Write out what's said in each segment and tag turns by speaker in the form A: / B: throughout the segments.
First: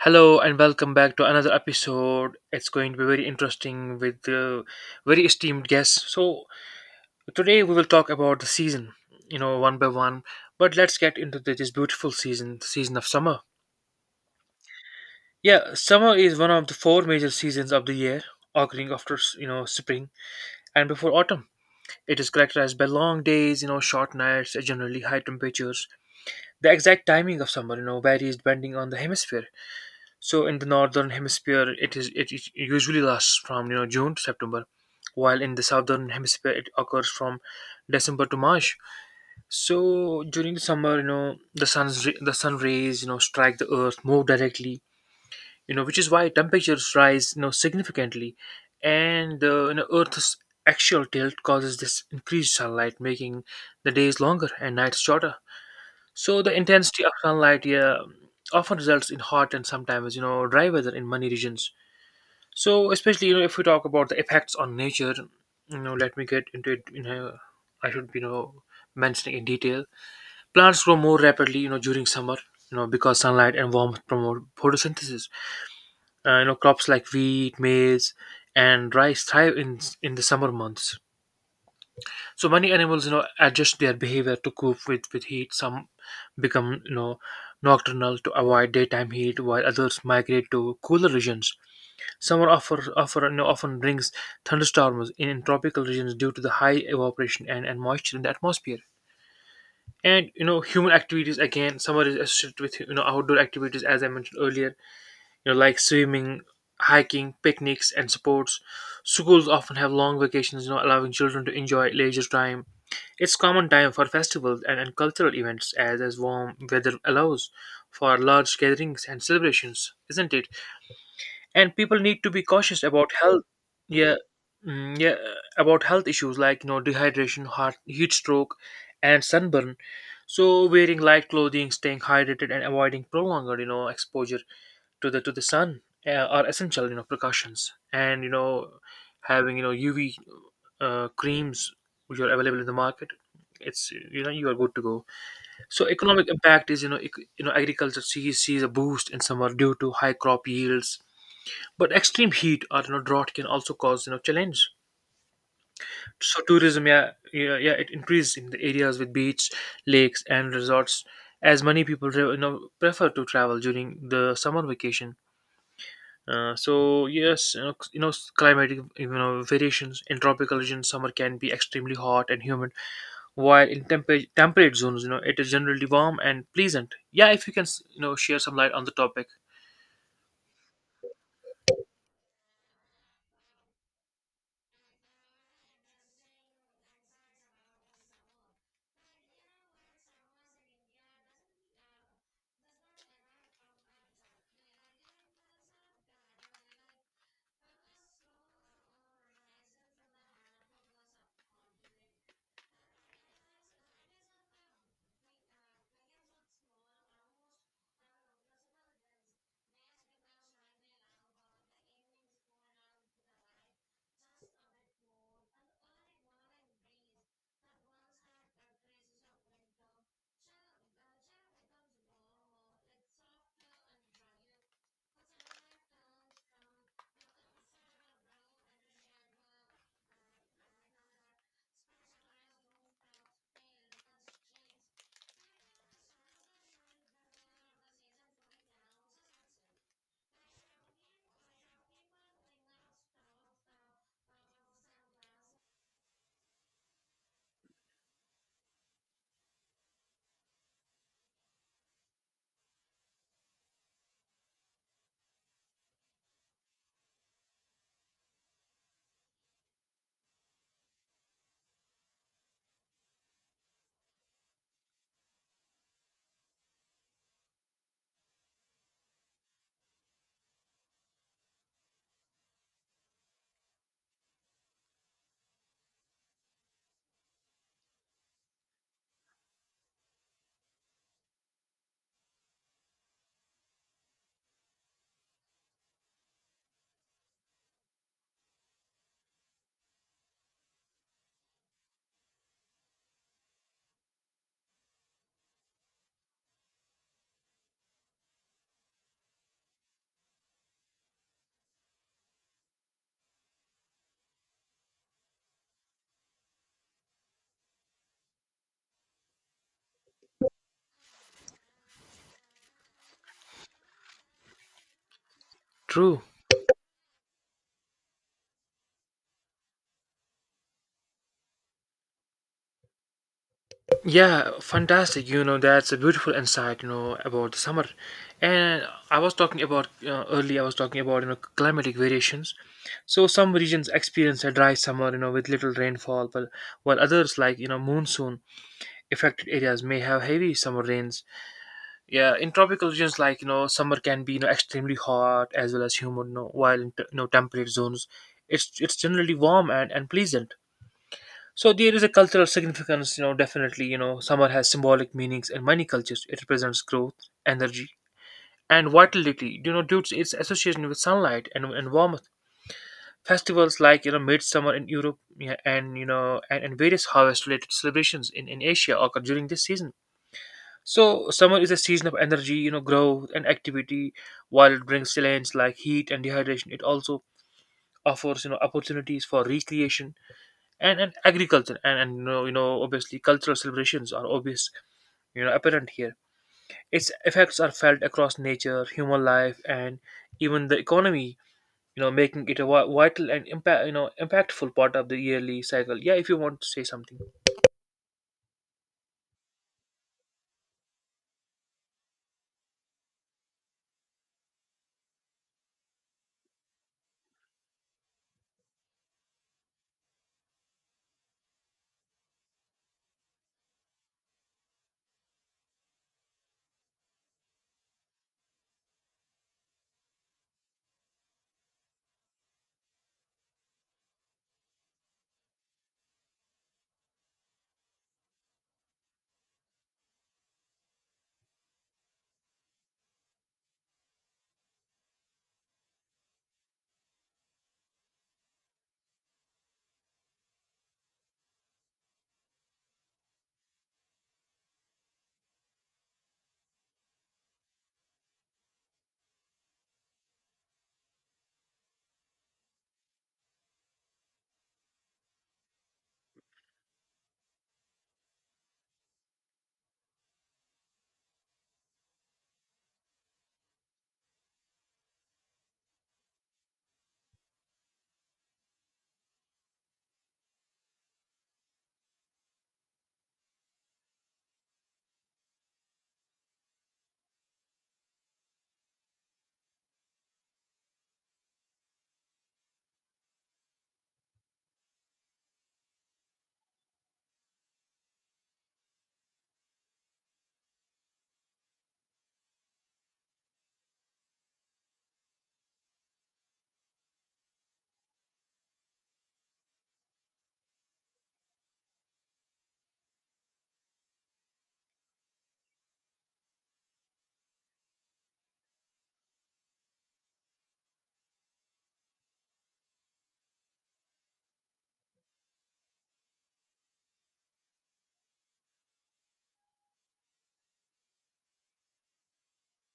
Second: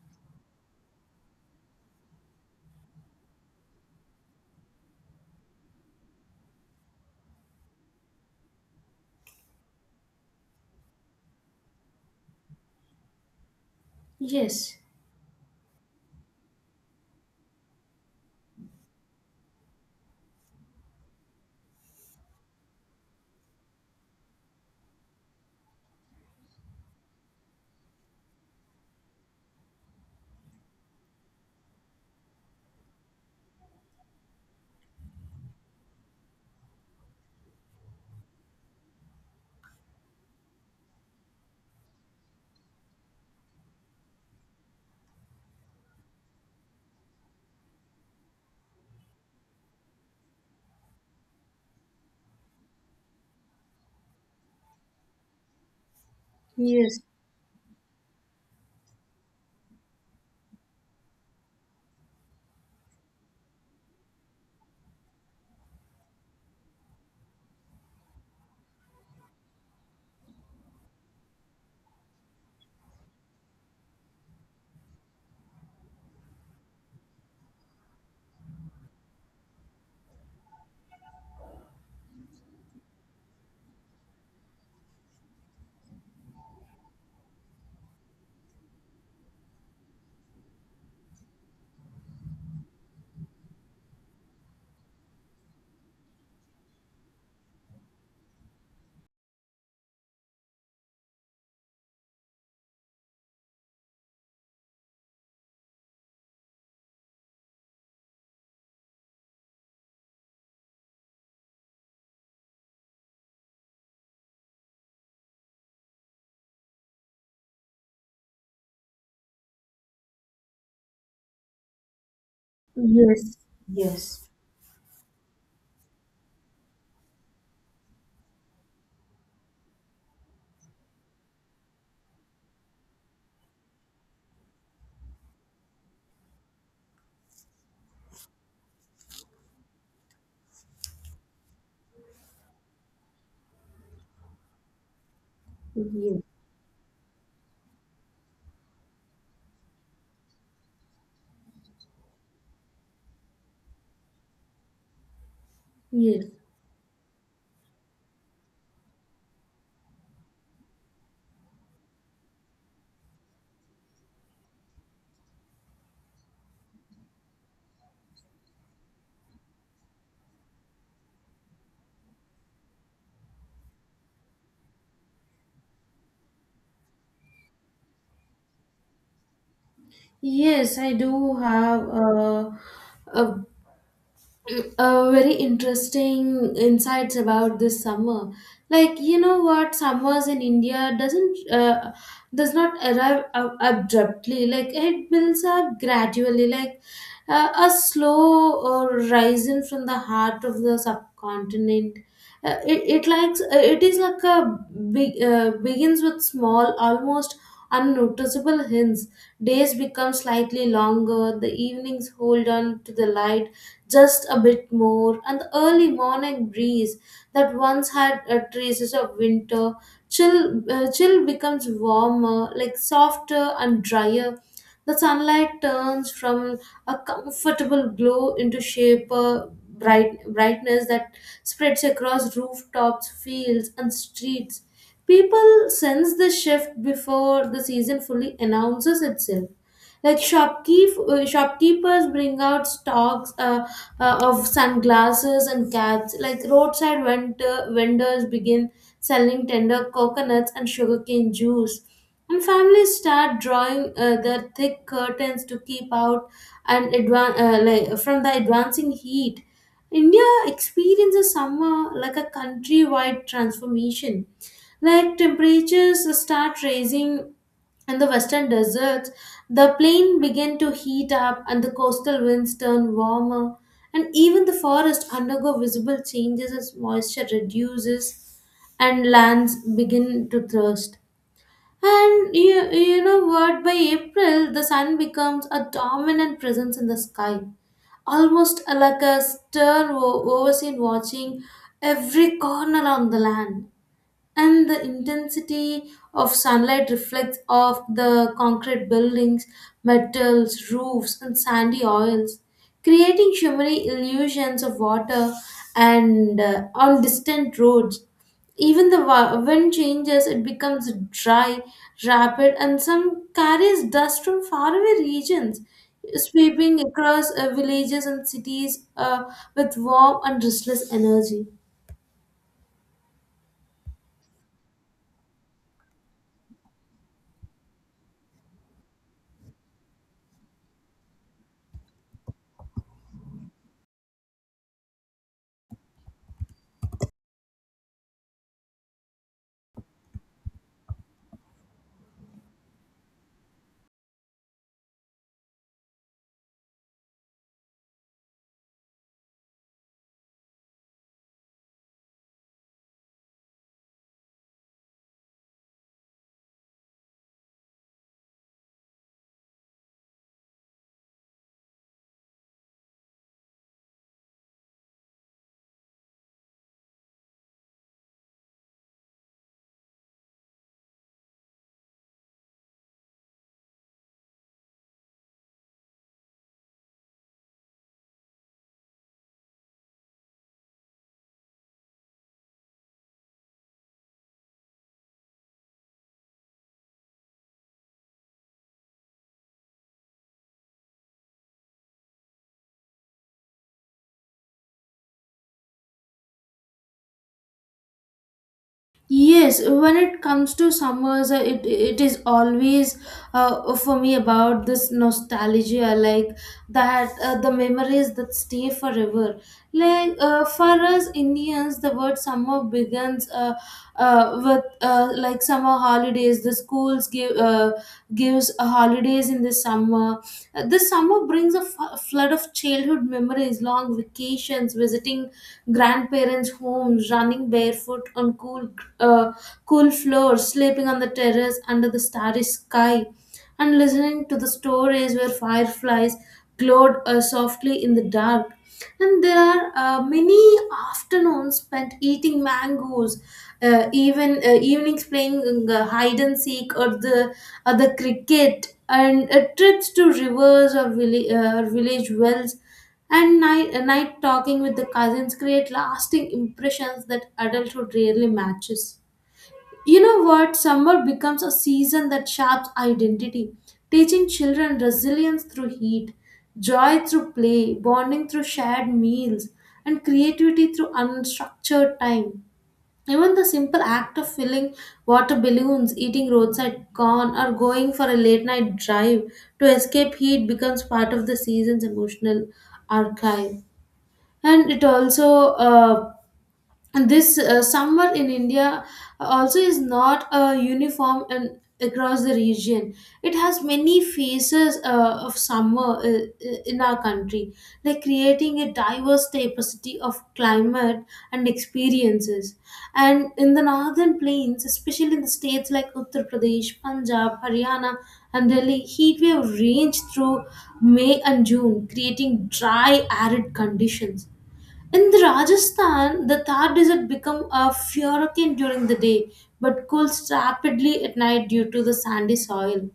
A: Hello and welcome back to another episode. It's going to be very interesting with very esteemed guests. So today we will talk about the season, one by one. But let's get into this beautiful season, the season of summer.
B: Yes.
A: Yeah, summer is one of the four major seasons of the year, occurring after spring and before autumn. It is characterized by long days, short nights, and generally high temperatures. The exact timing of summer, varies depending on the hemisphere. So in the northern hemisphere, it usually lasts from June to September, while in the southern hemisphere it occurs from December to March. So during the summer, the sun rays strike the earth more directly, which is why temperatures rise significantly, and the Earth's axial tilt causes this increased sunlight, making the days longer and nights shorter. So the
B: Yes,
A: intensity of sunlight, yeah, often results in hot and sometimes dry weather in many regions. So especially if we talk about the effects on nature, let me get into it. I should mentioning in detail. Plants grow more rapidly during summer, because sunlight and warmth promote photosynthesis. Crops like wheat, maize, and rice thrive in the summer months, so many animals, adjust their behavior to cope with heat. Some become, nocturnal to avoid daytime heat, while others migrate to cooler regions. Summer often brings thunderstorms in tropical regions due to the high evaporation and moisture in the atmosphere. Human activities, again, summer is associated with outdoor activities as I mentioned earlier, like swimming, hiking, picnics and sports. Schools often have long vacations, allowing children to enjoy leisure time. It's common time for festivals and cultural events as warm weather allows for large gatherings and celebrations, isn't it? And people need to be cautious about
B: yes,
A: health. Yeah,
B: Yes.
A: yeah, about health issues like dehydration, heat stroke, and sunburn. So wearing light clothing, staying hydrated, and avoiding prolonged exposure to the sun uh, are essential precautions, and having UV creams which are available in the market, it's you are good to go. So
B: yes,
A: economic impact is, agriculture sees a boost in summer due to high crop yields, but extreme heat or drought can also cause challenge.
B: yes.
A: So tourism, yeah, yeah, yeah, it increases in the areas with beach, lakes and resorts, as many people prefer to travel during the summer vacation. So yes, climatic variations in tropical regions, summer can be extremely hot and humid, while in temperate zones, it is generally warm and pleasant. Yeah, if you can, share some light on the topic.
B: Yes, I do have a very interesting insights about this summer, like you know what, summers in India does not arrive abruptly, like it builds up gradually, like a slow uh, rising from the heart of the subcontinent. It is like a big begins with small, almost unnoticeable hints. Days become slightly longer, the evenings hold on to the light just a bit more, and the early morning breeze that once had traces of winter chill, becomes warmer, like softer and drier. The sunlight turns from a comfortable glow into shaper bright brightness that spreads across rooftops, fields, and streets. People sense the shift before the season fully announces itself. Like shopkeepers bring out stocks of sunglasses and caps. Like roadside vendors begin selling tender coconuts and sugarcane juice. And families start drawing their thick curtains to keep out from the advancing heat. India experiences summer like a countrywide transformation. Like temperatures start rising in the western deserts, the plain began to heat up and the coastal winds turn warmer, and even the forests undergo visible changes as moisture reduces and lands begin to thirst. And you know what? By April, the sun becomes a dominant presence in the sky, almost like a stern overseer watching every corner on the land. And the intensity of sunlight reflects off the concrete buildings, metals, roofs, and sandy oils, creating shimmery illusions of water and on distant roads. Even the wind changes, it becomes dry, rapid, and some carries dust from faraway regions,
A: True.
B: sweeping across villages and cities with warm and restless energy.
A: Yeah, fantastic. That's a beautiful insight, about the summer. And I was talking about, climatic variations. So some regions experience a dry summer, with little rainfall, but while others, like, monsoon affected areas may have heavy summer rains. Yeah, in tropical regions, like summer can be extremely hot as well as humid. No, while in temperate zones, it's generally warm and pleasant. So there is a cultural significance. Definitely, summer has symbolic meanings in many cultures. It represents growth, energy, and vitality, due to its association with sunlight and warmth. Festivals like midsummer in Europe, yeah, and and various harvest related celebrations in Asia occur during this season. So summer is a season of energy, growth and activity. While it brings challenges like heat and dehydration, it also offers opportunities for recreation and agriculture, and obviously cultural celebrations are obvious you know apparent here. Its effects are felt across nature, human life, and even the economy, making it a vital and impactful part of the yearly cycle. Yeah, if you want to say something.
B: Yes, when it comes to summers, it it is always for me about this nostalgia, like that the memories that stay forever. Like for us Indians, the word summer begins with like summer holidays. The schools gives holidays in the summer. This summer brings a flood of childhood memories, long vacations, visiting grandparents' homes, running barefoot on uh, cool floor, sleeping on the terrace under the starry sky, and listening to the stories where fireflies glowed softly in the dark. And there are many afternoons spent eating mangoes, even evenings playing hide and seek or the cricket, and trips to rivers, or village wells and night talking with the cousins create lasting impressions that adulthood rarely matches. You know what? Summer becomes a season that shapes identity, teaching children resilience through heat, joy through play, bonding through shared meals, and creativity through unstructured time. Even the simple act of filling water balloons, eating roadside corn, or going for a late night drive to escape heat becomes part of the season's emotional archive. And it also uh, and this summer in India also is not uniform and across the region. It has many phases of summer in our country, like creating a diverse diversity of climate and experiences. And in the northern plains, especially in the states like Uttar Pradesh, Punjab, Haryana, and Delhi, heat wave range through May and June, creating dry, arid conditions in the Rajasthan, the Thar Desert become a hurricane during the day, but cools rapidly at night due to the sandy soil.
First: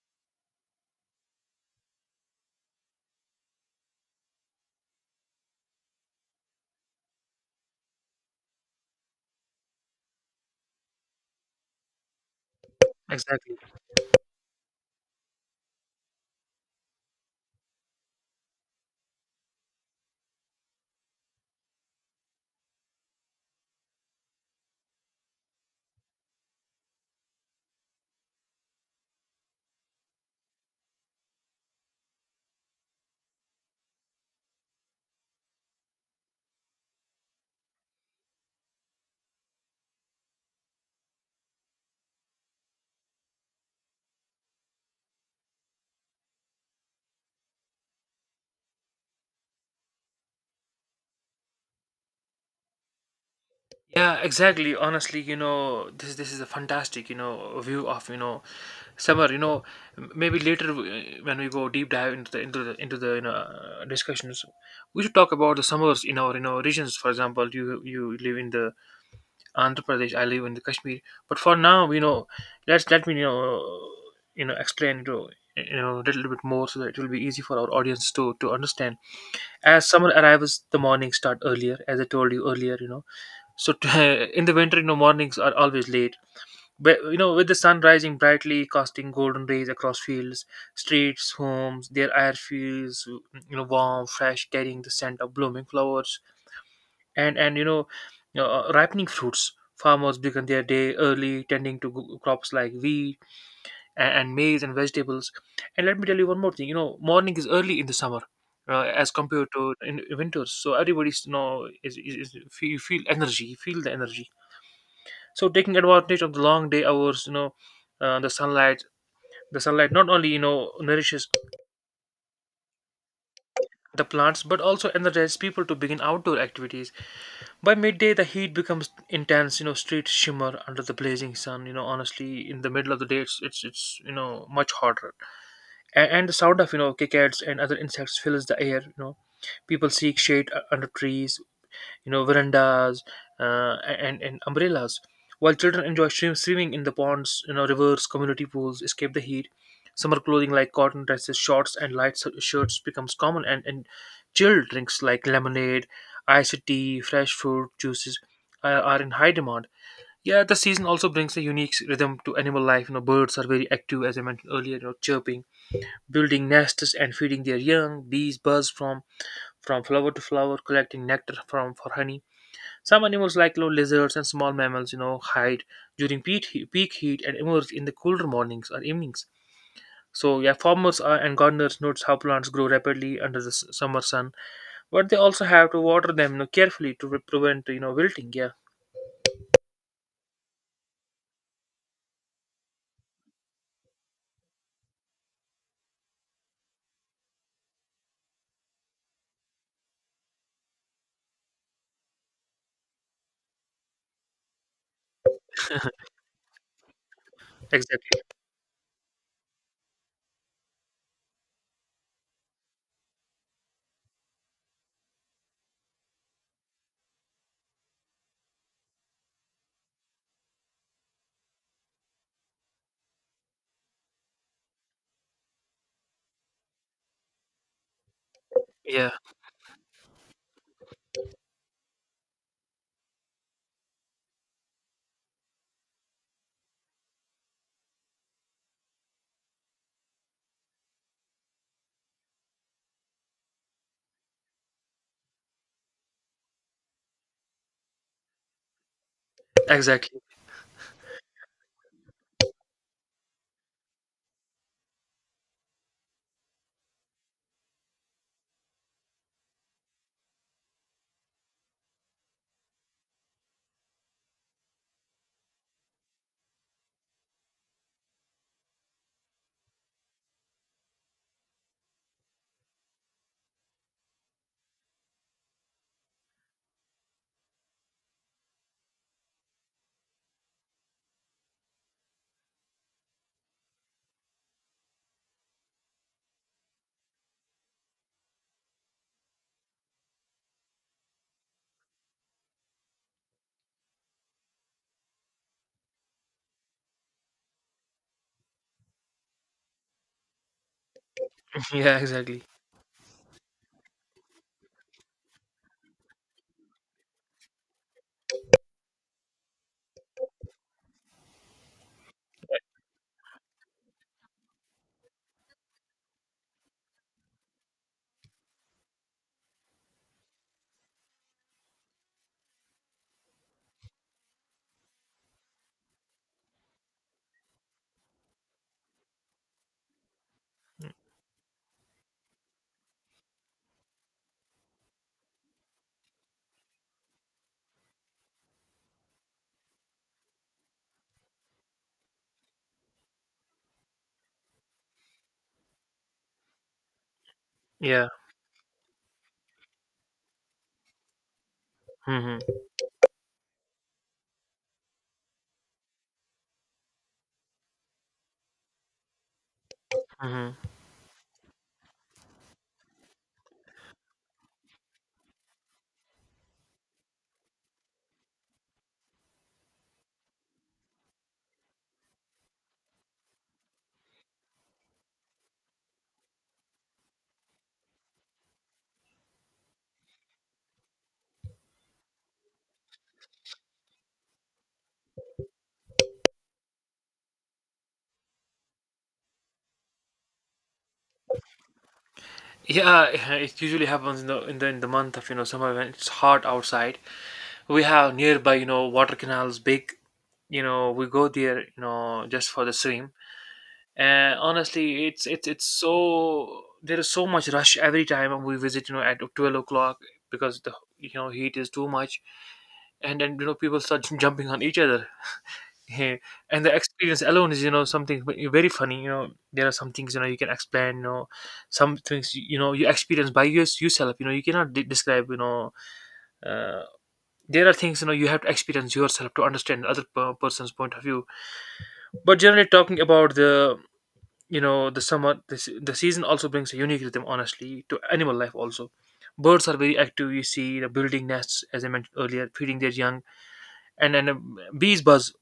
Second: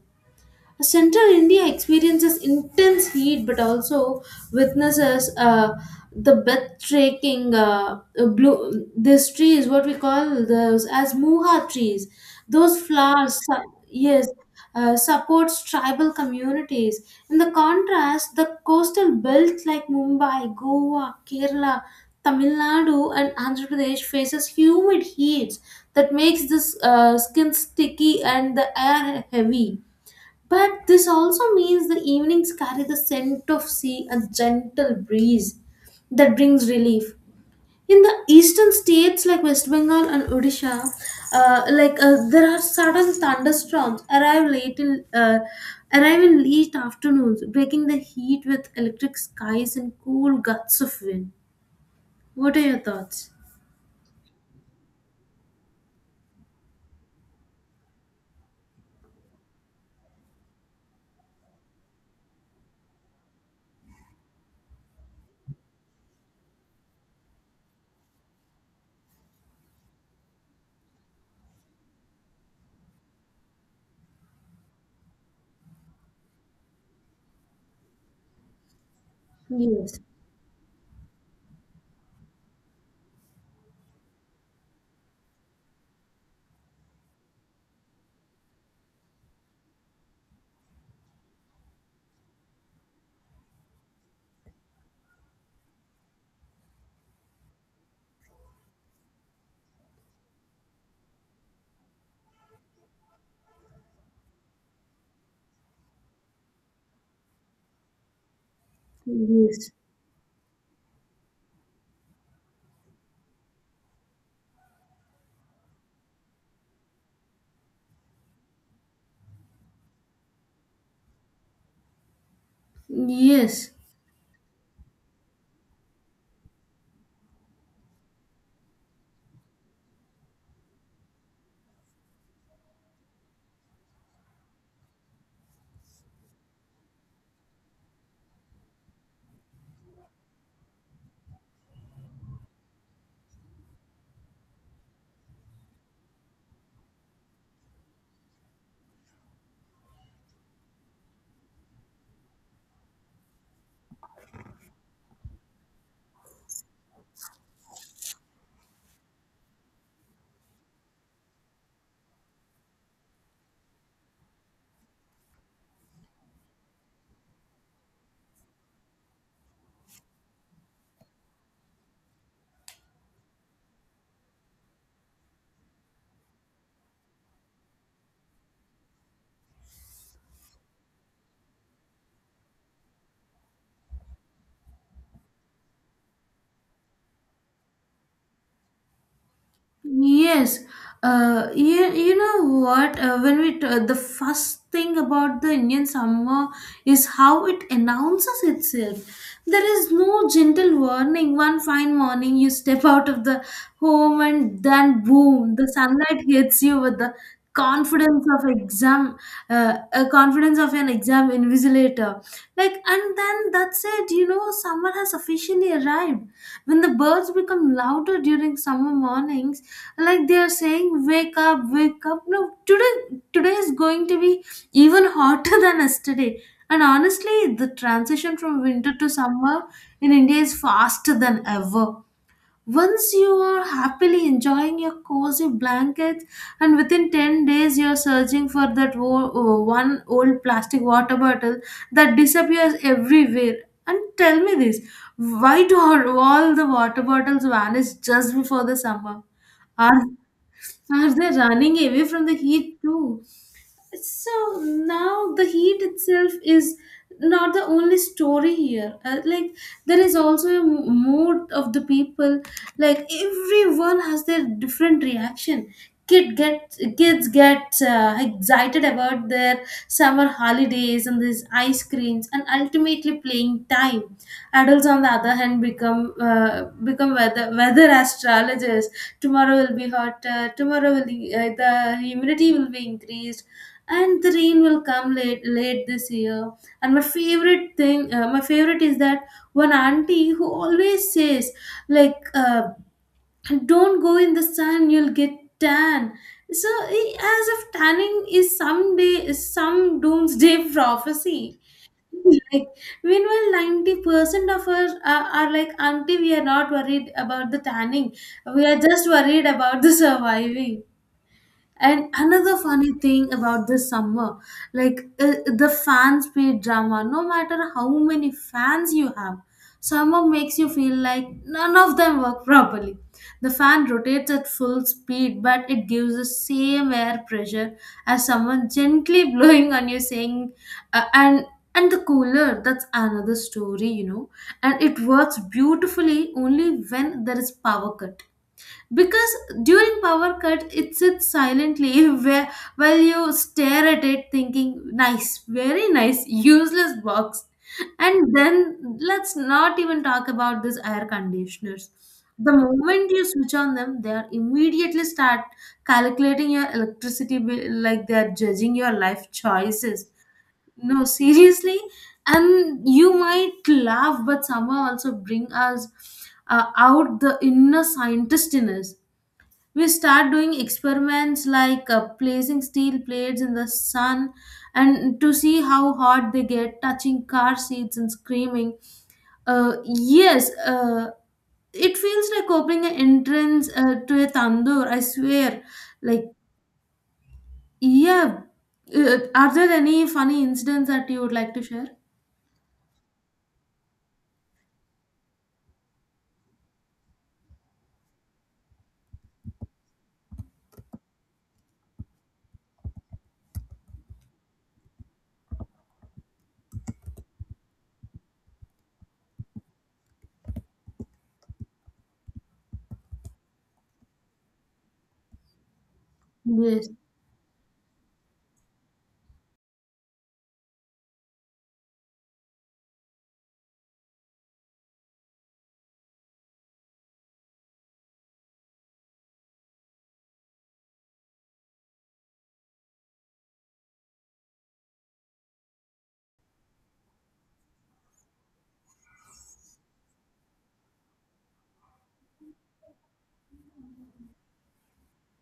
B: Central India experiences intense heat but also witnesses the breathtaking blue. This tree is what we call those as muha trees. Those flowers,
A: Exactly.
B: yes, supports tribal communities. In the contrast, the coastal belts like Mumbai, Goa, Kerala, Tamil Nadu, and Andhra Pradesh faces humid heats that makes this skin sticky and the air heavy. But this also means the evenings carry the scent of sea, and gentle breeze that brings relief. In the eastern states like West Bengal and Odisha, there are sudden thunderstorms arrive in late afternoons, breaking the heat with electric skies and cool gusts of wind. What are your thoughts?
A: Yeah, exactly. Honestly, this is a fantastic, view of, summer. Maybe later, when we go deep dive into the discussions, we should talk about the summers in our, regions. For example, you live in the Andhra Pradesh, I live in the Kashmir. But for now, let me explain, a little bit more, so that it will be easy for our audience to understand. As
B: Yes,
A: summer arrives, the mornings start earlier, as I told you earlier. In the winter, mornings are always late. But you know, with the sun rising brightly, casting golden rays across fields, streets, homes, their air feels warm, fresh, carrying the scent of blooming flowers and ripening fruits. Farmers begin their day early, tending to crops like wheat and maize and vegetables. And let me tell you one more thing. Morning is early in the summer. As compared
B: yes,
A: to in winters, so everybody's you know is you feel energy, you feel the energy, so taking advantage of the long day hours, the sunlight not only nourishes
B: yes.
A: the plants but also energizes people to begin outdoor activities. By midday the heat becomes intense. Streets shimmer under the blazing sun. Honestly, in the middle of the day it's much hotter, and the sound of cicadas and other insects fills the air. People seek shade under trees, verandas, and umbrellas, while children enjoy swimming in the ponds, rivers, community pools, escape the heat. Summer clothing like cotton dresses, shorts and light shirts becomes common, and chilled drinks like lemonade, iced tea, fresh fruit juices are in high demand. Yeah, the season also brings a unique rhythm to animal life. Birds are very active, as I mentioned earlier, chirping, building nests and feeding their young. Bees buzz from flower to flower, collecting nectar from for honey. Some animals, like lizards and small mammals, hide during peak heat and emerge in the cooler mornings or evenings. So, yeah, farmers, and gardeners, notice how plants grow rapidly under the summer sun, but they also have to water them, carefully, to prevent, wilting. Yeah,
B: Yes, you, you know what? The first thing about the Indian summer is how it announces itself. There is no gentle warning. One fine morning, you step out of the home, and then boom, the sunlight hits you with the
A: exactly.
B: confidence of exam, a confidence of an exam invigilator. Like, and then that's it. You know, summer has officially arrived when the birds become louder during summer mornings, like they are saying, "Wake up, wake up! No, today is going to be even hotter than yesterday." And honestly, the transition from winter to
A: Yeah,
B: summer in India is faster than ever. Once you are happily enjoying your cozy blankets, and within 10 days, you're searching for that one old plastic water bottle that disappears everywhere. And tell me this, why do all the water bottles vanish just before the summer? Are,
A: exactly.
B: are they running away from the heat too? So now the heat itself is not the only story here, like there is also a mood of the people, like everyone has their different reaction. Kids get excited about their summer holidays and these ice creams and ultimately playing time. Adults on the other hand become weather astrologers. Tomorrow will be hotter, tomorrow will be, the humidity will be increased and the rain will come late this year. And my favorite thing my favorite is that one auntie who always says, like "Don't go in the sun, you'll get tan." So as if tanning is someday is some doomsday prophecy.
A: Yeah, exactly.
B: Like meanwhile 90% of us are like, "Auntie, we are not worried about the tanning, we are just worried about the surviving." And another funny thing about this summer, like the fans paid drama. No matter how many fans you have, summer makes you feel like none of them work properly. The fan rotates at full speed, but it gives the same air pressure as someone gently blowing on you, saying, uh, and and the cooler. That's another story, you know. And it works beautifully only when there is power cut, because during power cut it sits silently where while you stare at it thinking, "Nice, very nice, useless box."
A: Yeah.
B: And then let's not even talk about these air conditioners.
A: Hmm.
B: The moment you switch on them, they are immediately start calculating your electricity bill like they are judging your life choices.
A: Hmm.
B: No, seriously. And you might laugh, but somehow also bring us out the inner scientist in us. We start doing experiments like placing steel plates in the sun and to see how hot they get, touching car seats and screaming, uh, yes uh, it feels like opening an entrance to a tandoor, I swear. Like, yeah, are there any funny incidents that you would like to share?
A: Yeah, it usually happens in the month of summer, when it's hot outside. We have nearby, water canals, big, we go there, just for the swim. And honestly, it's so there is so much rush every time we visit, at 12 o'clock, because the heat is too much. And then people start jumping on each other. Yeah. And the
B: Yes.
A: experience alone is something very funny. There are some things you can explain. Some things you experience by yourself. You cannot describe. You know uh, there are things you have to experience yourself to understand other person's point of view. But generally, talking about the, the summer, the season also brings a unique rhythm, honestly, to animal life also. Birds are very active, you see, the building nests as I mentioned earlier, feeding their young. And bees buzz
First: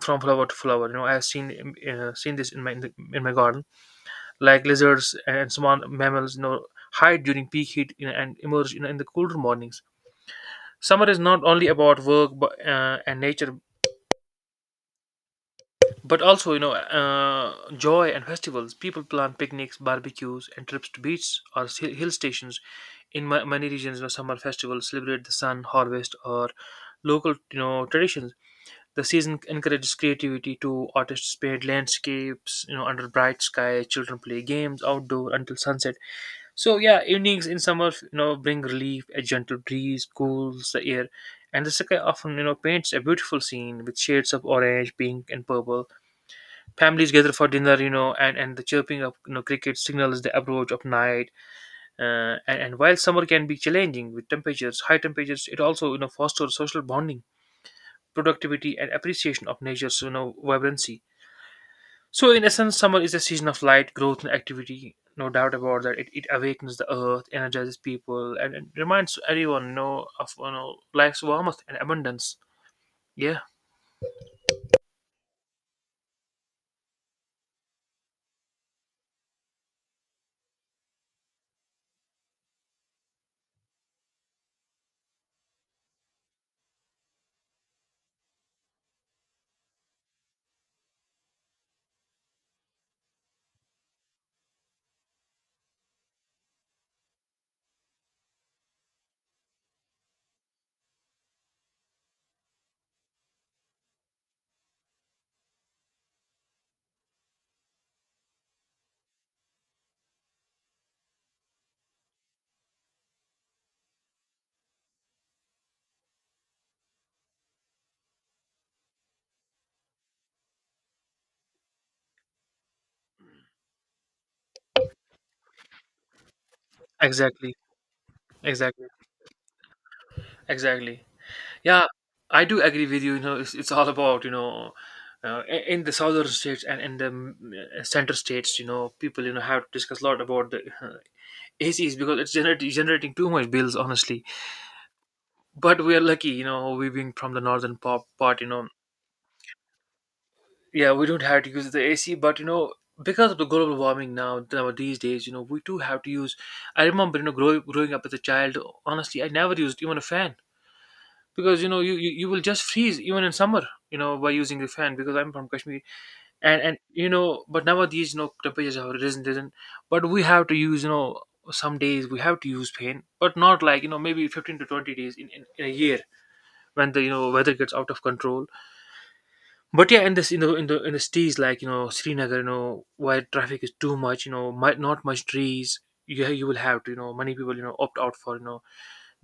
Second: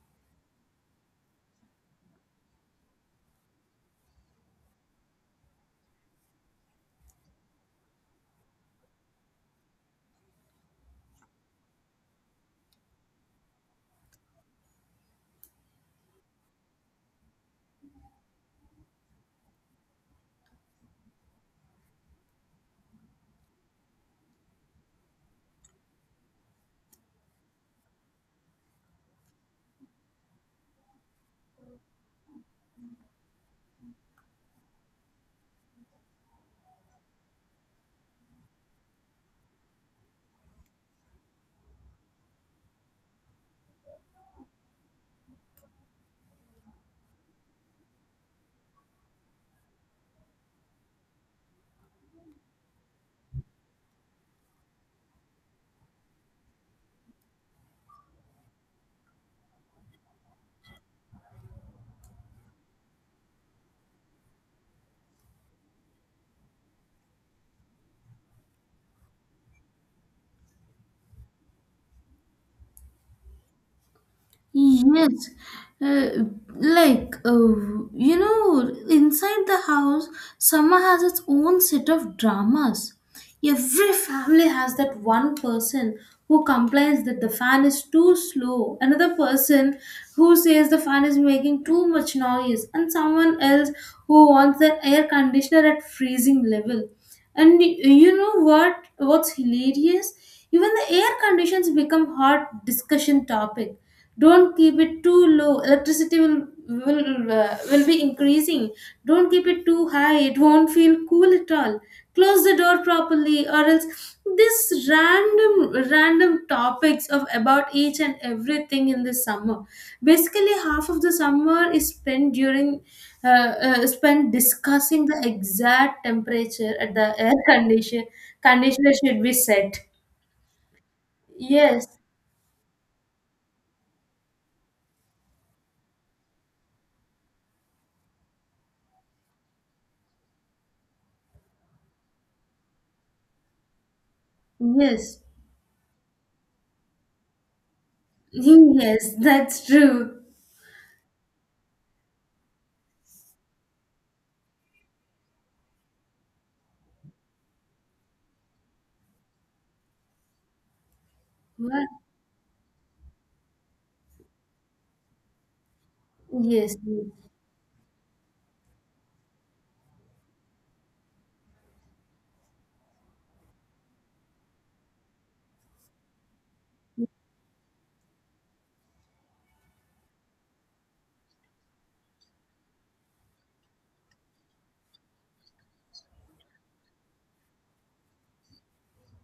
A: from flower to flower. I have seen this in my in my garden. Like lizards and small mammals, hide during peak heat, and emerge, in the cooler mornings. Summer is not only about work, but, and nature, but also, joy and festivals. People plan picnics, barbecues, and trips to beaches or hill stations. In many regions, summer festivals celebrate the sun, harvest, or local, traditions. The season encourages creativity too. Artists paint landscapes, under bright sky. Children play games outdoor until sunset. So yeah, evenings in summer, bring relief. A gentle breeze cools the air, and the sky often, paints a beautiful scene with shades of orange, pink, and purple. Families gather for dinner, and the chirping of cricket signals the approach of night. And while summer can be challenging with temperatures, high temperatures, it also fosters social bonding, productivity, and appreciation of nature's vibrancy. So in essence, summer is a season of light, growth, and activity. No doubt about that. It awakens the earth, energizes people, and reminds everyone, of life's warmth and abundance. Yeah,
B: Yes, uh, you know, inside the house, summer has its own set of dramas. Every family has that one person who complains that the fan is too slow, another person who says the fan is making too much noise, and someone else who wants the air conditioner at freezing level. And you know what? What's hilarious? Even the air conditions become hot discussion topic. Don't keep it too low, electricity will be increasing. Don't keep it too high, it won't feel cool at all. Close the door properly, or else. This random topics of about each and everything in the summer. Basically half of the summer is spent during spent discussing the exact temperature at the air
A: exactly,
B: condition
A: exactly,
B: conditioner should be set.
A: exactly.
B: Yes.
A: Yeah, I do agree with you. It's all about, in the southern states and in the center states, people have to discuss a lot about the ACs, because it's generating too much bills, honestly.
B: Yes.
A: But we are lucky, we being from the northern pop part,
B: Yes, that's true.
A: yeah, we don't have to use the AC, but. Because of the global warming now these days, we do have to use. I remember, growing up as a child. Honestly, I never used even a fan. Because
B: What?
A: you will just freeze even in summer by using the fan, because I'm from Kashmir. and
B: Yes.
A: and you know but nowadays, temperatures have risen, but we have to use. Some days we have to use fan, but not like maybe 15 to 20 days in a year, when the weather gets out of control. But yeah, in the cities like Srinagar, where traffic is too much, might not much trees. You will have to, many people opt out for you know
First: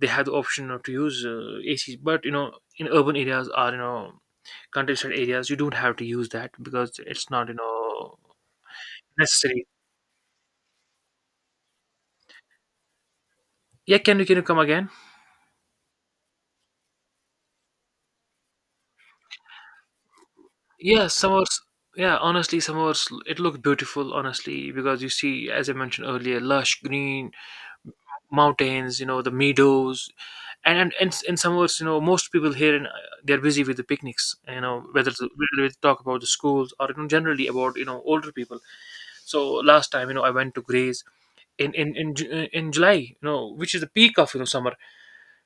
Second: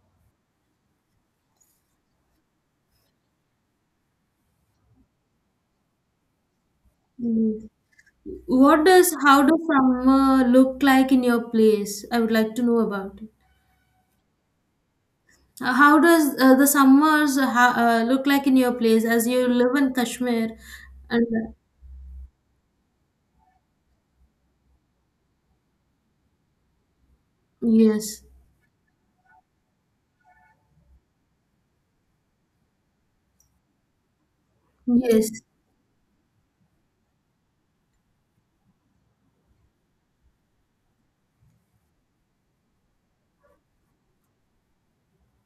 A: they have the option not to use ACs. But, in urban areas or countryside areas, you don't have to use that because it's not
B: Mm. What does, how does
A: necessary.
B: summer look like in your place? I would like to know about it.
A: Yeah, can you come again?
B: How does the summers look like in your place, as you live in Kashmir?
A: Yeah,
B: And
A: summers. Yeah, honestly, summers it looked beautiful. Honestly, because you see, as I mentioned earlier, lush green
B: yes,
A: mountains. The meadows, and in summers, most people here they're busy with the picnics. You know, whether to,
B: yes,
A: whether to talk about the schools or, generally about older people. So last time, I went to Grays in July, which is the peak of summer.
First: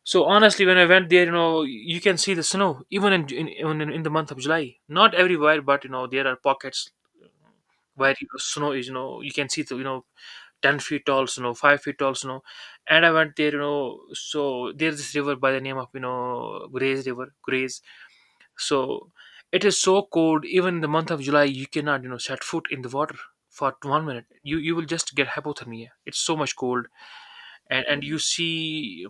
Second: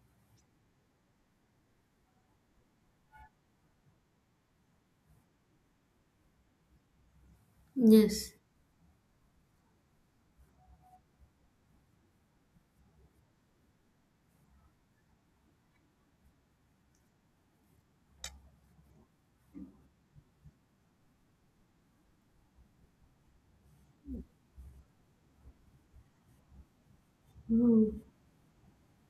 A: So honestly, when I went there, you can see the snow even in the month of July. Not everywhere, but there are pockets where,
B: yes,
A: snow is. You can see the 10 feet tall snow, 5 feet tall snow. And I went there, so there's this river by the name of Grays River, Grays. So it is so cold. Even in the month of July, you cannot set foot in the water for 1 minute. You will just get hypothermia. It's so much cold. And
B: Mm.
A: you see,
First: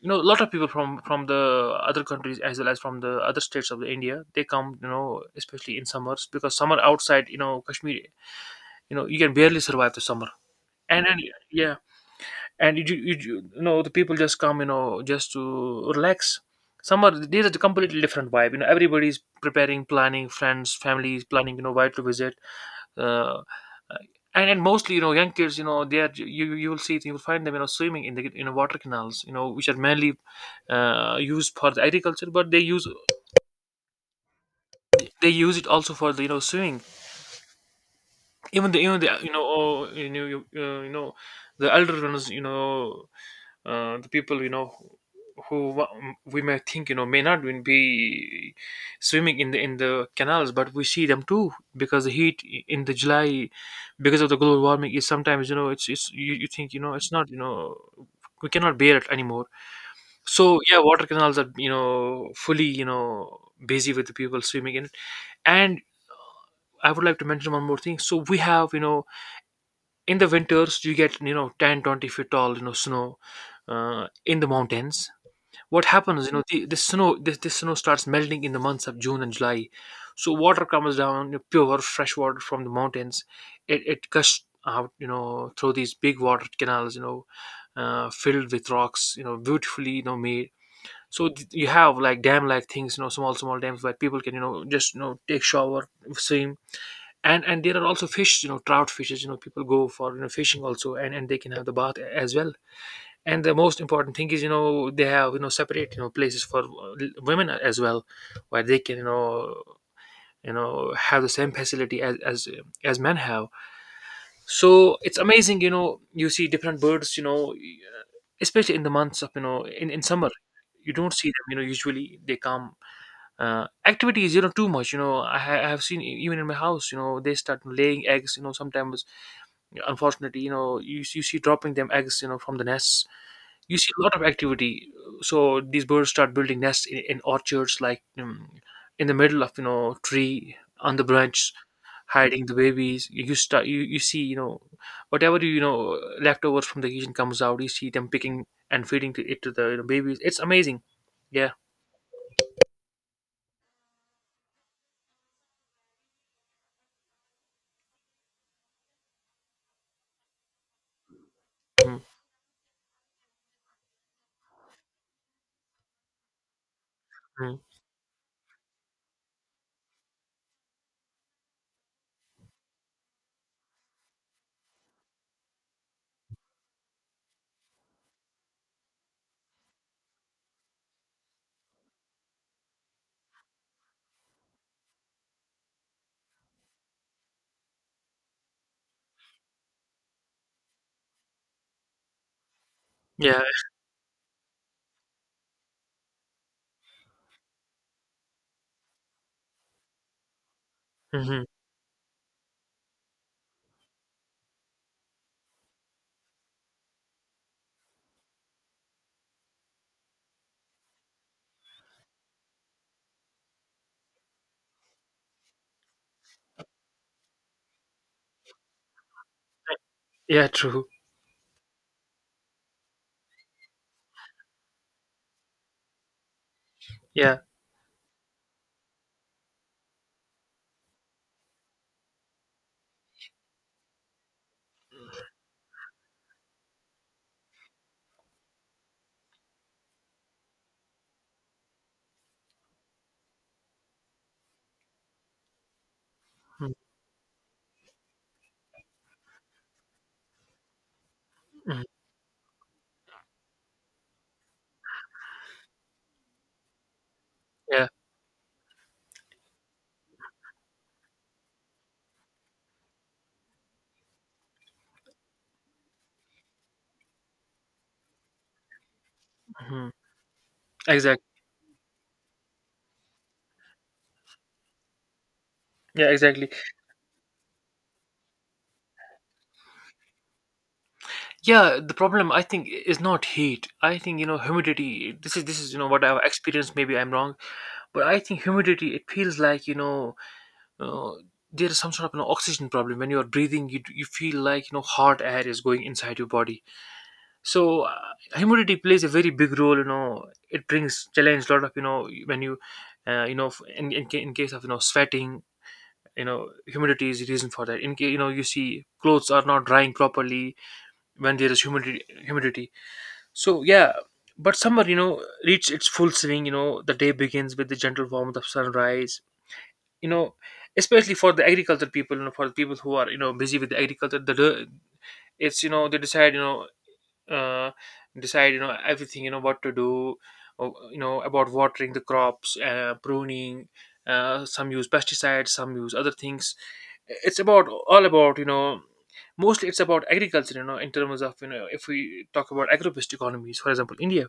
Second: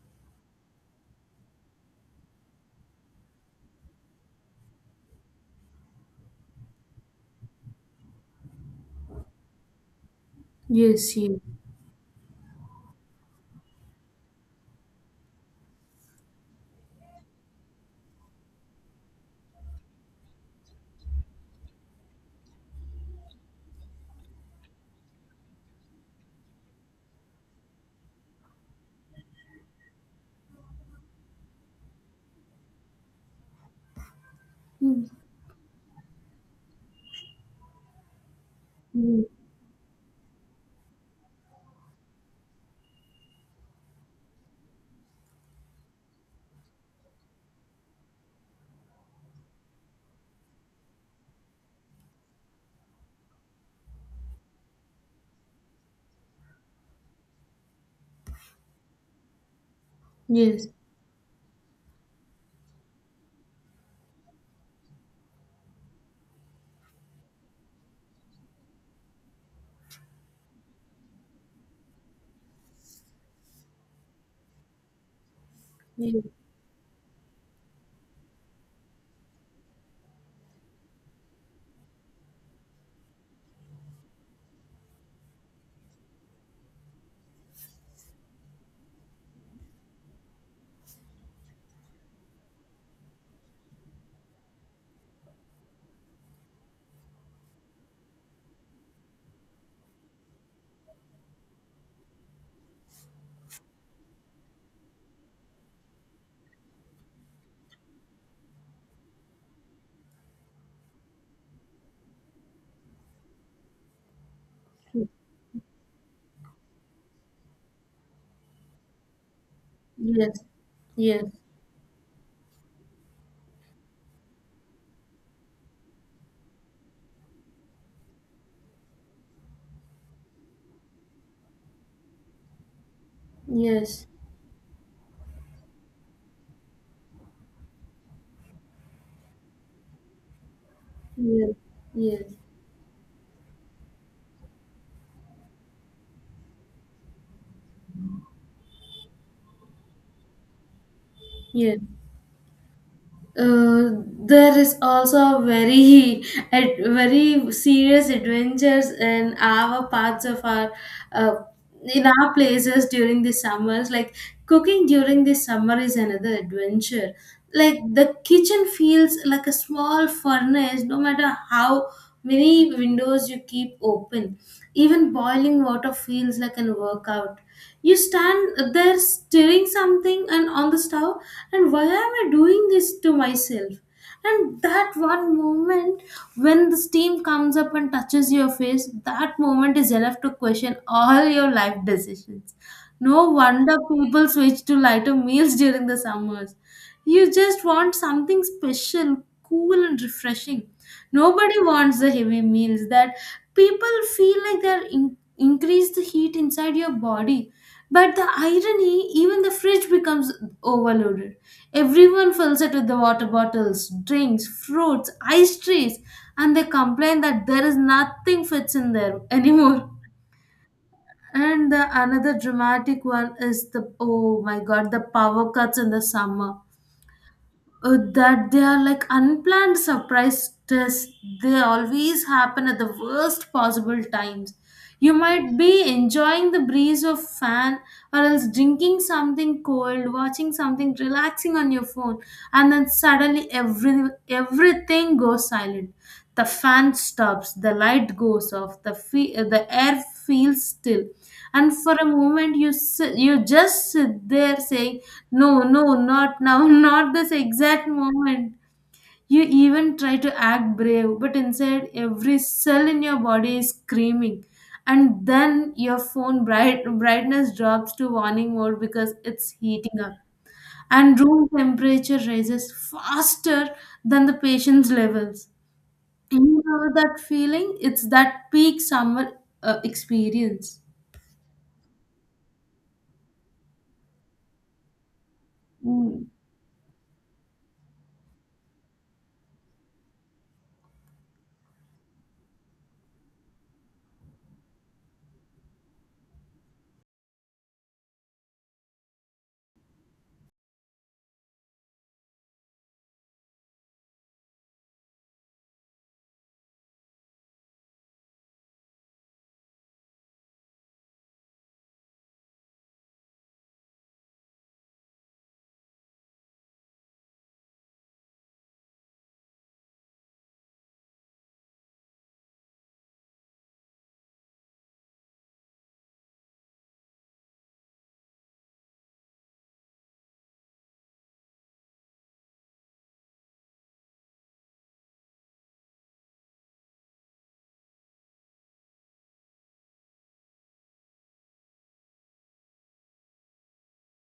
A: a lot of people from the other countries, as well as from the other states of the India. They come, especially in summers, because summer outside, Kashmir, you can barely survive the summer. And
B: yes, yes,
A: yeah, and you, ju- you, ju- you know the people just come, just to relax. Some are these are the completely different vibe, everybody's preparing, planning, friends, families planning, where to visit. Uh, uh, and and mostly, young kids, they are you you will see you will find them, swimming in the water canals, which are mainly used for the agriculture, but they use
B: Mm,
A: they use it also for the swimming. Even the
B: mm.
A: you know oh, you know you, you know the elder ones, the people, who wa- we may think, may not even be swimming in the canals, but we see them too, because the heat in the July, because of the global warming, is sometimes, it's, you think, it's not, we cannot bear it anymore. So
B: yes,
A: yeah, water canals are, fully, busy with the people swimming in it. And I would like to mention one more thing. So we have, in the winters, you get, 10-20 feet tall, snow, in the mountains. What
B: yes,
A: happens, this snow starts melting in the months of June and July. So water comes down, pure fresh water from the mountains. It gushes out, through these big water canals, filled with rocks, beautifully, made. So, you have like dam like things, small dams where people can, just, take shower, swim. And there are also fish, trout fishes, people go for, fishing also, and they can have the bath as well. And the most important thing is, they have, separate, places for, women as well, where they can, have the same facility as men have. So it's amazing, you see different birds, especially in the months of, in summer.
B: yes,
A: You don't
B: yes,
A: see them, usually they come, activities, too much, I have seen, even in my house, they start laying eggs, sometimes. Unfortunately, you see dropping them eggs, from the nests. You see a
B: yes,
A: lot of activity. So these birds start building nests in orchards, like in the middle of, tree on the
B: yes,
A: branch,
B: yes.
A: hiding the babies. You see, whatever, leftovers from the kitchen comes out, you see them picking and feeding to the, babies. It's amazing. Yeah.
B: yes. There is also a very very serious adventures in our parts of our uh,
A: Mm.
B: in our places during the summers. Like cooking during the summer is another adventure.
A: Mm.
B: Like the kitchen feels like a small furnace no matter how many windows you keep open. Even boiling water feels like an workout. You stand there stirring something and on the stove, and why am I doing this to myself? And that one moment, when the steam comes up and touches your face, that moment is enough to question all your life decisions. No
A: Yeah.
B: wonder people switch to lighter meals during the summers. You just want something special, cool and refreshing.
A: Hmm.
B: Nobody wants the heavy meals that people feel like they're increase the heat inside your body. But the irony, even the fridge becomes overloaded. Everyone fills it with the water bottles, drinks, fruits, ice trees, and they complain that there is nothing fits in there anymore.
A: Yeah, true.
B: And the another dramatic one is the, oh my god, the power cuts in the summer,
A: Yeah.
B: that they are like unplanned surprise tests. They always happen at the worst possible times. You might be enjoying the breeze of fan or else drinking something cold, watching something relaxing on your phone, and then suddenly everything goes silent. The
A: Mm.
B: fan stops, the light goes off, the air feels still, and
A: Mm.
B: for a moment you just sit there saying, "No, no not now, not this
A: Yeah.
B: exact moment." You even try to act brave, but inside every cell in your body is screaming. And then your phone brightness drops to warning mode because it's
A: Hmm.
B: heating up and
A: Exactly.
B: room temperature rises faster than the patient's levels.
A: Yeah, exactly.
B: You know that feeling, it's that peak summer experience.
A: Yeah, the problem I think is not heat. I think, humidity. This is, what I've
B: Mm.
A: experienced. Maybe I'm wrong, but I think humidity. It feels like, uh, there is some sort of, oxygen problem when you are breathing. You feel like, hot air is going inside your body. So, humidity plays a very big role. It brings challenge a lot of, when you, you know in case of, sweating. Humidity is the reason for that. In case, you see clothes are not drying properly when there is humidity. Humidity, so yeah, but summer, reached its full swing. The day begins with the gentle warmth of sunrise. You know, especially for the agriculture people, for the people who are, busy with the agriculture, it's, they decide, uh, decide, everything, what to do. Or, about watering the crops, pruning. Some use pesticides, some use other things. It's about all about, mostly it's about agriculture. In terms of, if we talk about agro-based economies, for example, India.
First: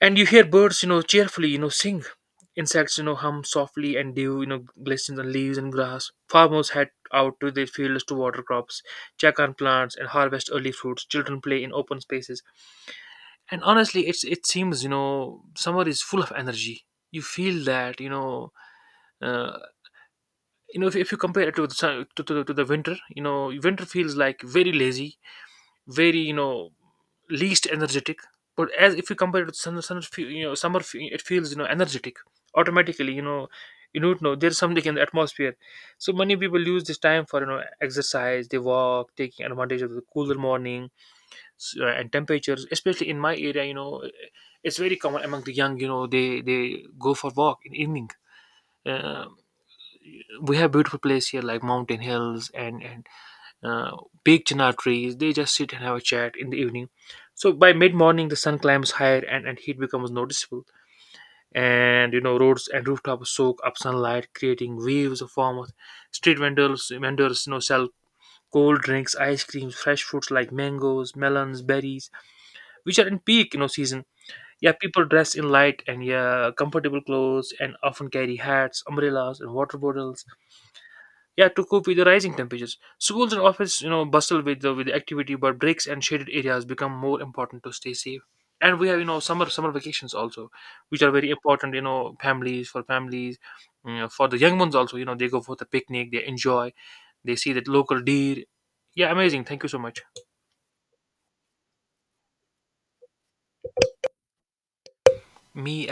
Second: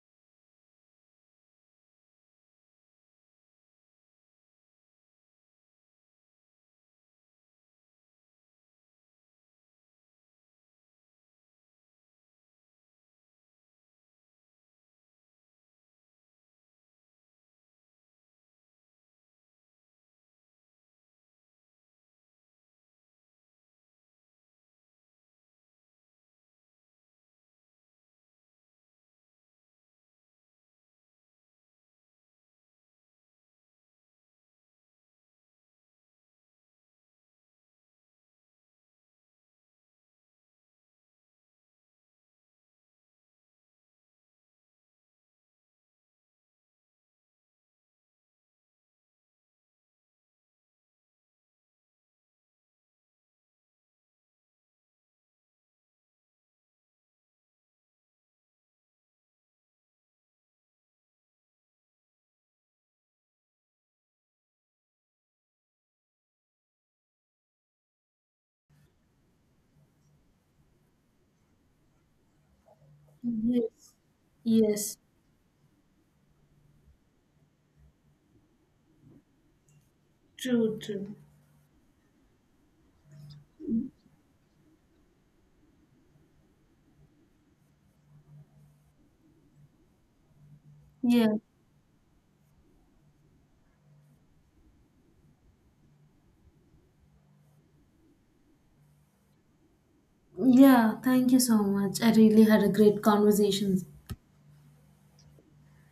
A: And you hear birds, cheerfully, sing. Insects, hum softly, and dew, glistens on leaves and grass. Farmers head out to their fields to water crops, check on plants, and harvest early fruits. Children play in open spaces. And honestly, it seems, summer is full of energy. You feel that, uh, if you compare it to the sun, to the winter, winter feels like very lazy, very, least energetic. But as if you compare it with summer, it feels, energetic, automatically, you don't know, there's something in the atmosphere. So many people use this time for, exercise. They walk, taking advantage of the cooler morning, and temperatures, especially in my area, it's very common among the young, they go for walk in evening. Uh, we have beautiful place here, like mountain hills, and uh, big chinar trees. They just sit and have a chat in the evening. So by mid morning, the sun climbs higher, and heat becomes noticeable. And, roads and rooftops soak up sunlight, creating waves of warmth. Street vendors, sell cold drinks, ice creams, fresh fruits like mangoes, melons, berries, which are in peak,
B: Yes.
A: season. Yeah,
B: Yes.
A: people dress in light and, yeah, comfortable clothes, and often carry hats, umbrellas, and water bottles,
B: True, true.
A: yeah, to cope with the rising temperatures. Schools and office, bustle with the activity, but breaks and shaded areas become more important to stay safe. And we have, summer vacations also, which are very
B: Yeah.
A: important, families for families, for the young ones also, they go for the picnic, they enjoy. They see that local deer. Yeah, amazing. Thank you so much.
B: Yeah. Thank you so much. I really had a great conversation.
A: Me.